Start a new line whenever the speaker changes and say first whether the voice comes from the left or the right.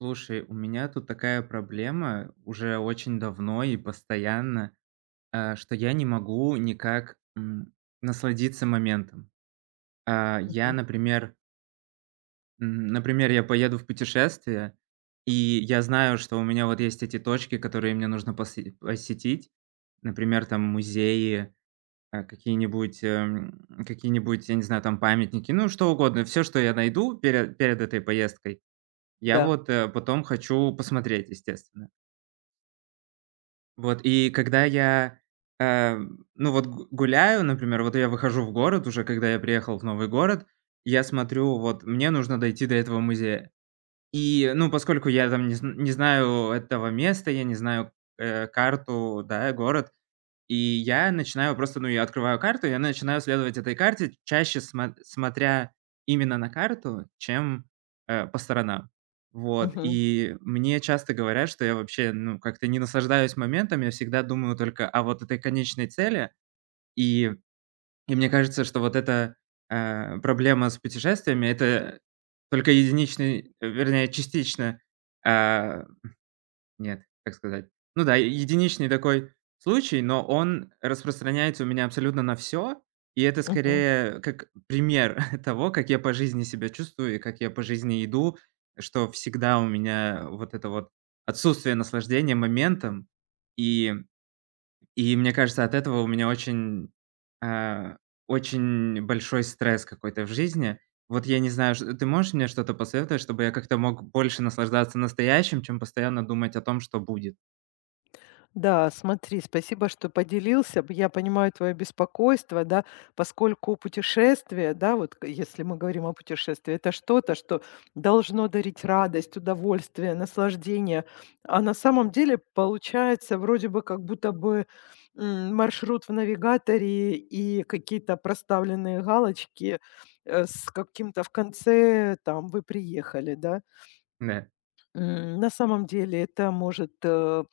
right: Слушай, у меня тут такая проблема уже очень давно и постоянно, что я не могу никак насладиться моментом. Я,
left: Мгм.
right: например, я поеду в путешествие, и я знаю, что у меня вот есть эти точки, которые мне нужно посетить, например, там музеи, какие-нибудь, я не знаю, там памятники, ну что угодно, все, что я найду перед этой поездкой, я
left: Да.
right: вот потом хочу посмотреть, естественно. Вот, и когда я, ну, вот гу гуляю, например, вот я выхожу в город уже, когда я приехал в новый город, я смотрю, вот мне нужно дойти до этого музея. И, ну, поскольку я там не знаю этого места, я не знаю, карту, да, город, и я начинаю просто, ну, я открываю карту, я начинаю следовать этой карте, чаще смотря именно на карту, чем, по сторонам. Вот,
left: Мгм.
right: и мне часто говорят, что я вообще, ну, как-то не наслаждаюсь моментом, я всегда думаю только о вот этой конечной цели. И и мне кажется, что вот эта, проблема с путешествиями — это только единичный, вернее, частично, а нет, как сказать. Ну да, единичный такой случай, но он распространяется у меня абсолютно на все. И это
left: Мгм.
right: скорее как пример того, как я по жизни себя чувствую и как я по жизни иду, что всегда у меня вот это вот отсутствие наслаждения моментом. И и мне кажется, от этого у меня а, очень большой стресс какой-то в жизни. Вот я не знаю, ш ты можешь мне что-то посоветовать, чтобы я как-то мог больше наслаждаться настоящим, чем постоянно думать о том, что будет?
left: Да, смотри, спасибо, что поделился. Я понимаю твое беспокойство, да, поскольку путешествие, да, вот если мы говорим о путешествии, это что-то, что должно дарить радость, удовольствие, наслаждение. А на самом деле получается вроде бы как будто бы маршрут в навигаторе и какие-то проставленные галочки с каким-то в конце там вы приехали, да.
right: Да.
left: На самом деле это может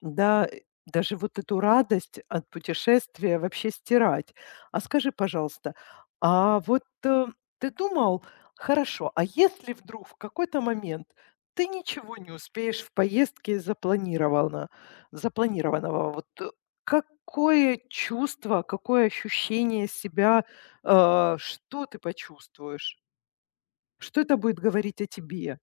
left: да, даже вот эту радость от путешествия вообще стирать. А скажи, пожалуйста, а вот, ты думал, хорошо, а если вдруг в какой-то момент ты ничего не успеешь в поездке из запланировано запланированного, вот, какое чувство, какое ощущение себя, что ты почувствуешь? Что это будет говорить о тебе?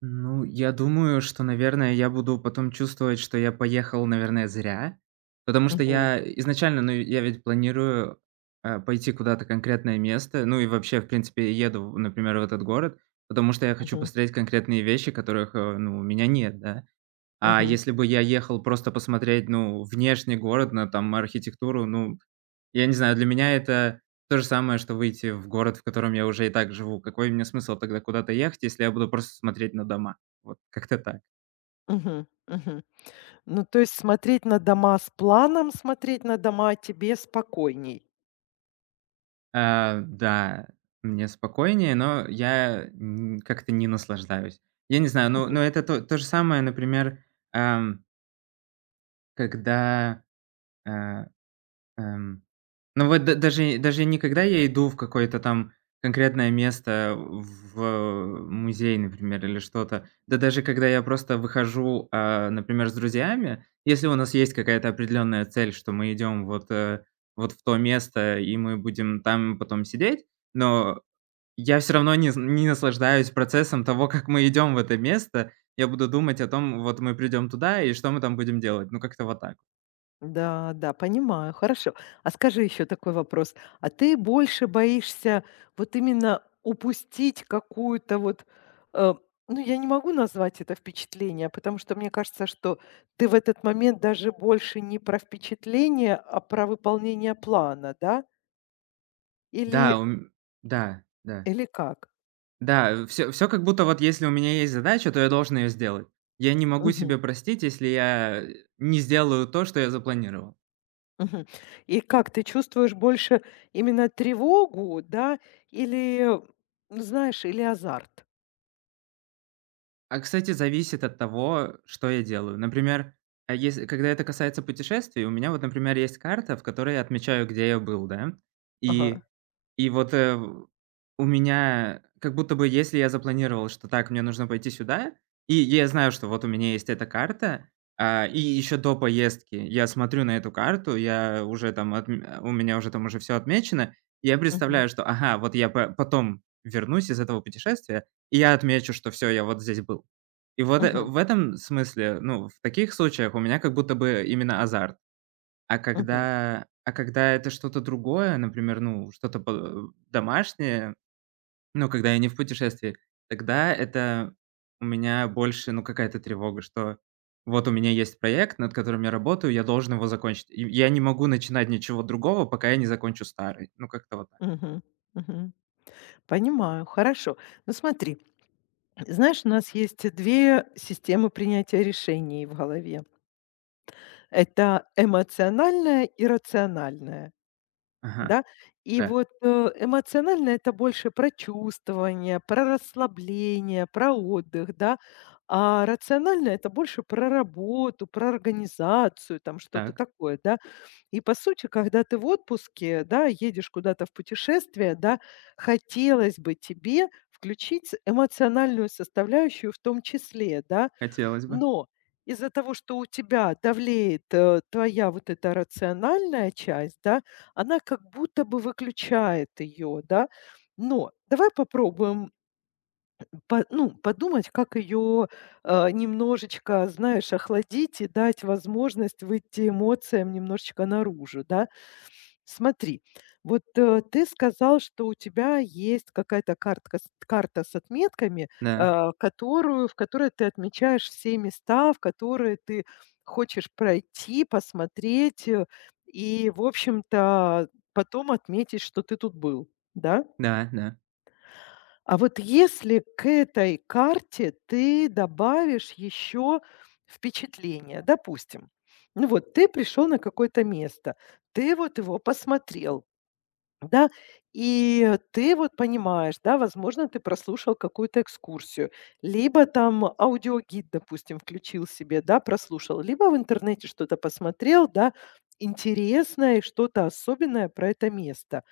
right: Ну, я думаю, что, наверное, я буду потом чувствовать, что я поехал, наверное, зря. Потому что
left: Мгм,
right: я изначально, ну, я ведь планирую, пойти куда-то конкретное место. Ну и вообще, в принципе, еду, например, в этот город, потому что я хочу
left: мгм,
right: посмотреть конкретные вещи, которых, ну, у меня нет, да. А
left: мгм,
right: если бы я ехал просто посмотреть, ну, внешний город, на там архитектуру, ну, я не знаю, для меня это то же самое, что выйти в город, в котором я уже и так живу. Какой мне смысл тогда куда-то ехать, если я буду просто смотреть на дома? Вот как-то так.
left: мгм, мгм. Ну, то есть смотреть на дома с планом, смотреть на дома а тебе спокойней.
right: А, да, мне спокойнее, но я как-то не наслаждаюсь. Я не знаю, ну,
left: Мгм.
right: но это то же самое, например, ам, когда э, эм, ну вот, да, даже не когда я иду в какое-то там конкретное место, в музей, например, или что-то. Да даже когда я просто выхожу, например, с друзьями, если у нас есть какая-то определенная цель, что мы идем вот в то место, и мы будем там потом сидеть, но я все равно не наслаждаюсь процессом того, как мы идем в это место. Я буду думать о том, вот мы придем туда и что мы там будем делать. Ну, как-то вот так.
left: Да, да, понимаю, хорошо. А скажи еще такой вопрос. А ты больше боишься вот именно упустить какую-то вот, э, ну, я не могу назвать это впечатление, потому что мне кажется, что ты в этот момент даже больше не про впечатление, а про выполнение плана, да?
right: Да,
left: Или,
right: у м да, да.
left: или как?
right: Да, все как будто вот если у меня есть задача, то я должен ее сделать. Я не могу себе простить, если я не сделаю то, что я запланировал.
left: Мгм. И как ты чувствуешь больше именно тревогу, да, или, ну, знаешь, или азарт?
right: А, кстати, зависит от того, что я делаю. Например, а если когда это касается путешествий, у меня вот, например, есть карта, в которой я отмечаю, где я был, да.
left: Ага.
right: И и вот, э, в у меня как будто бы, если я запланировал, что так, мне нужно пойти сюда, и я знаю, что вот у меня есть эта карта, и еще до поездки я смотрю на эту карту, я уже там отм а, у меня уже там уже все отмечено, и я
left: Мгм.
right: представляю, что, ага, вот я по потом вернусь из этого путешествия, и я отмечу, что все, я вот здесь был. И вот,
left: Мгм.
right: в этом смысле, ну, в таких случаях у меня как будто бы именно азарт. А
left: Мгм.
right: когда а когда это что-то другое, например, ну, что-то по домашнее, ну, когда я не в путешествии, тогда это у меня больше, ну, какая-то тревога, что вот у меня есть проект, над которым я работаю, я должен его закончить. И я не могу начинать ничего другого, пока я не закончу старый. Ну, как-то вот так.
left: Мгм. Мгм. Понимаю, хорошо. Ну, смотри, знаешь, у нас есть 2 системы принятия решений в голове. Это эмоциональная и рациональная.
right: Ага,
left: Да? И
right: да,
left: вот, эмоционально это больше про чувствование, про расслабление, про отдых, да. А рационально это больше про работу, про организацию, там что-то
right: так,
left: такое, да. И по сути, когда ты в отпуске, да, едешь куда-то в путешествие, да, хотелось бы тебе включить эмоциональную составляющую в том числе, да.
right: хотелось бы.
left: Но из-за того, что у тебя давлеет, твоя вот эта рациональная часть, да, она как будто бы выключает ее, да. Но давай попробуем по ну, подумать, как ее, немножечко, знаешь, охладить и дать возможность выйти эмоциям немножечко наружу, да. Смотри, вот, ты сказал, что у тебя есть какая-то картка с карта с отметками,
right: Да,
left: э, которую в которой ты отмечаешь все места, в которые ты хочешь пройти, посмотреть, и, в общем-то, потом отметить, что ты тут был, да?
right: да, да.
left: А вот если к этой карте ты добавишь еще впечатления, допустим, ну вот ты пришел на какое-то место, ты вот его посмотрел. Да, и ты вот понимаешь, да, возможно, ты прослушал какую-то экскурсию, либо там аудиогид, допустим, включил себе, да, прослушал, либо в интернете что-то посмотрел, да, интересное и что-то особенное про это место.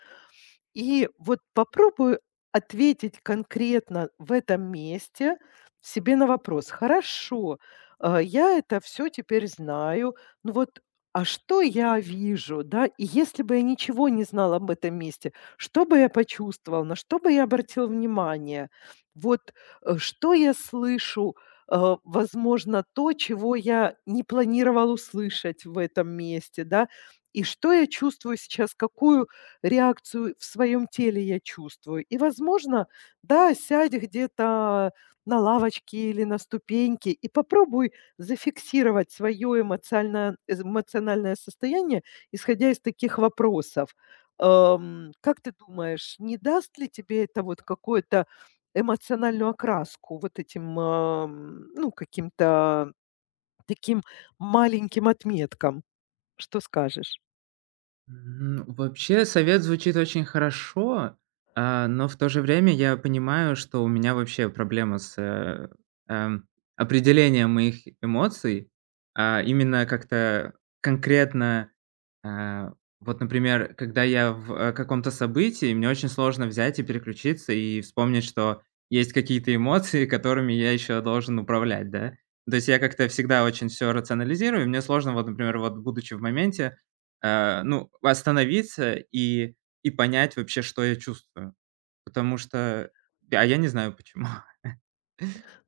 left: И вот попробую ответить конкретно в этом месте себе на вопрос: "Хорошо, я это все теперь знаю. Ну вот, а что я вижу, да? И если бы я ничего не знала об этом месте, что бы я почувствовал, на что бы я обратил внимание? Вот, что я слышу, возможно, то, чего я не планировал услышать в этом месте, да? И что я чувствую сейчас, какую реакцию в своем теле я чувствую. И, возможно, да, сядь где-то на лавочке или на ступеньке и попробуй зафиксировать свое эмоциональное, эмоциональное состояние, исходя из таких вопросов. Как ты думаешь, не даст ли тебе это вот какую-то эмоциональную окраску вот этим, ну, каким-то таким маленьким отметкам? Что скажешь?
right: Вообще совет звучит очень хорошо, но в то же время я понимаю, что у меня вообще проблема с, эм, определением моих эмоций. Именно как-то конкретно. Э, вот, например, когда я в, каком-то событии, мне очень сложно взять и переключиться и вспомнить, что есть какие-то эмоции, которыми я еще должен управлять, да. То есть я как-то всегда очень все рационализирую, и мне сложно, вот, например, вот, будучи в моменте, ну, остановиться и понять вообще, что я чувствую. Потому что, я не знаю почему.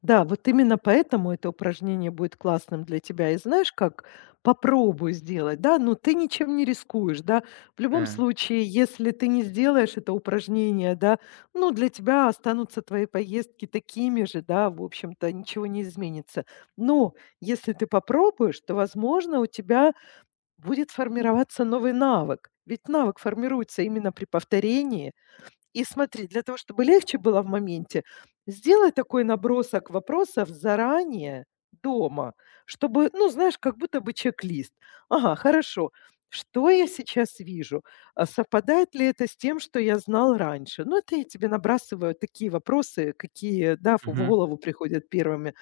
left: Да, вот именно поэтому это упражнение будет классным для тебя. И знаешь как? Попробуй сделать, да, но ты ничем не рискуешь, да. В любом
right: Да.
left: случае, если ты не сделаешь это упражнение, да, ну, для тебя останутся твои поездки такими же, да, в общем-то, ничего не изменится. Но если ты попробуешь, то, возможно, у тебя будет формироваться новый навык. Ведь навык формируется именно при повторении, и смотри, для того, чтобы легче было в моменте, сделай такой набросок вопросов заранее дома, чтобы, ну, знаешь, как будто бы чек-лист. Ага, хорошо. Что я сейчас вижу? А совпадает ли это с тем, что я знал раньше? Ну, это я тебе набрасываю такие вопросы, какие, да, в голову приходят первыми.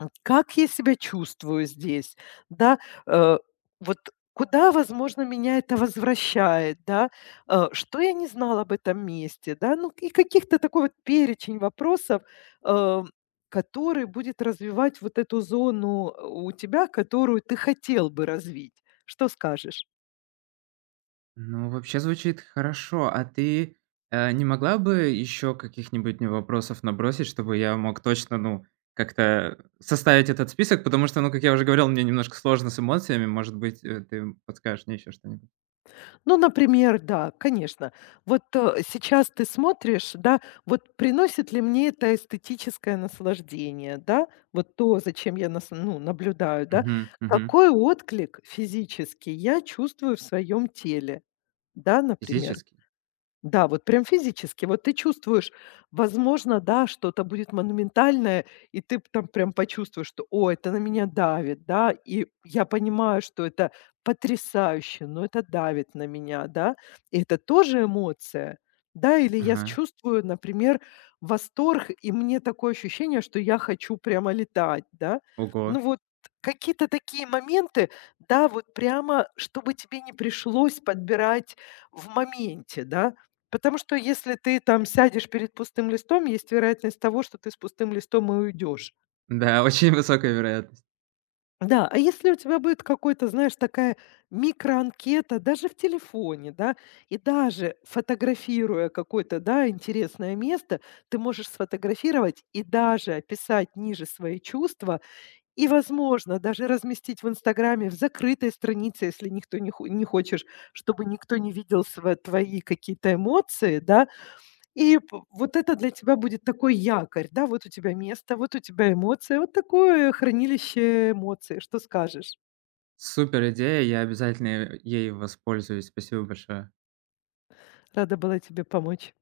left: Как я себя чувствую здесь, да, э, вот куда, возможно, меня это возвращает, да, что я не знала об этом месте, да, ну и каких-то такой вот перечень вопросов, э, который будет развивать вот эту зону у тебя, которую ты хотел бы развить. Что скажешь?
right: Ну, вообще звучит хорошо. А ты, не могла бы еще каких-нибудь мне вопросов набросить, чтобы я мог точно, ну, как-то составить этот список? Потому что, ну, как я уже говорил, мне немножко сложно с эмоциями. Может быть, ты подскажешь мне еще что-нибудь?
left: Ну, например, да, конечно. Вот, сейчас ты смотришь, да, вот приносит ли мне это эстетическое наслаждение, да, вот то, зачем я нас ну, наблюдаю, да.
right: Мгм, мгм.
left: Какой отклик физический я чувствую в своем теле, да, например.
right: Физический?
left: Да, вот прям физически. Вот ты чувствуешь, возможно, да, что-то будет монументальное, и ты там прям почувствуешь, что, о, это на меня давит, да, и я понимаю, что это потрясающе, но это давит на меня, да, и это тоже эмоция, да, или я
right: Ага.
left: чувствую, например, восторг, и мне такое ощущение, что я хочу прямо летать, да,
right: Ого.
left: ну вот какие-то такие моменты, да, вот прямо, чтобы тебе не пришлось подбирать в моменте, да, потому что если ты там сядешь перед пустым листом, есть вероятность того, что ты с пустым листом и уйдешь.
right: Да, очень высокая вероятность.
left: Да, а если у тебя будет какой-то, знаешь, такая микроанкета даже в телефоне, да, и даже фотографируя какое-то, да, интересное место, ты можешь сфотографировать и даже описать ниже свои чувства, и, возможно, даже разместить в Инстаграме в закрытой странице, если никто не, не хочешь, чтобы никто не видел твои какие-то эмоции, да, И п вот это для тебя будет такой якорь, да, вот у тебя место, вот у тебя эмоция, вот такое хранилище эмоций. Что скажешь?
right: Супер идея, я обязательно, ей воспользуюсь. Спасибо большое.
left: Рада была тебе помочь.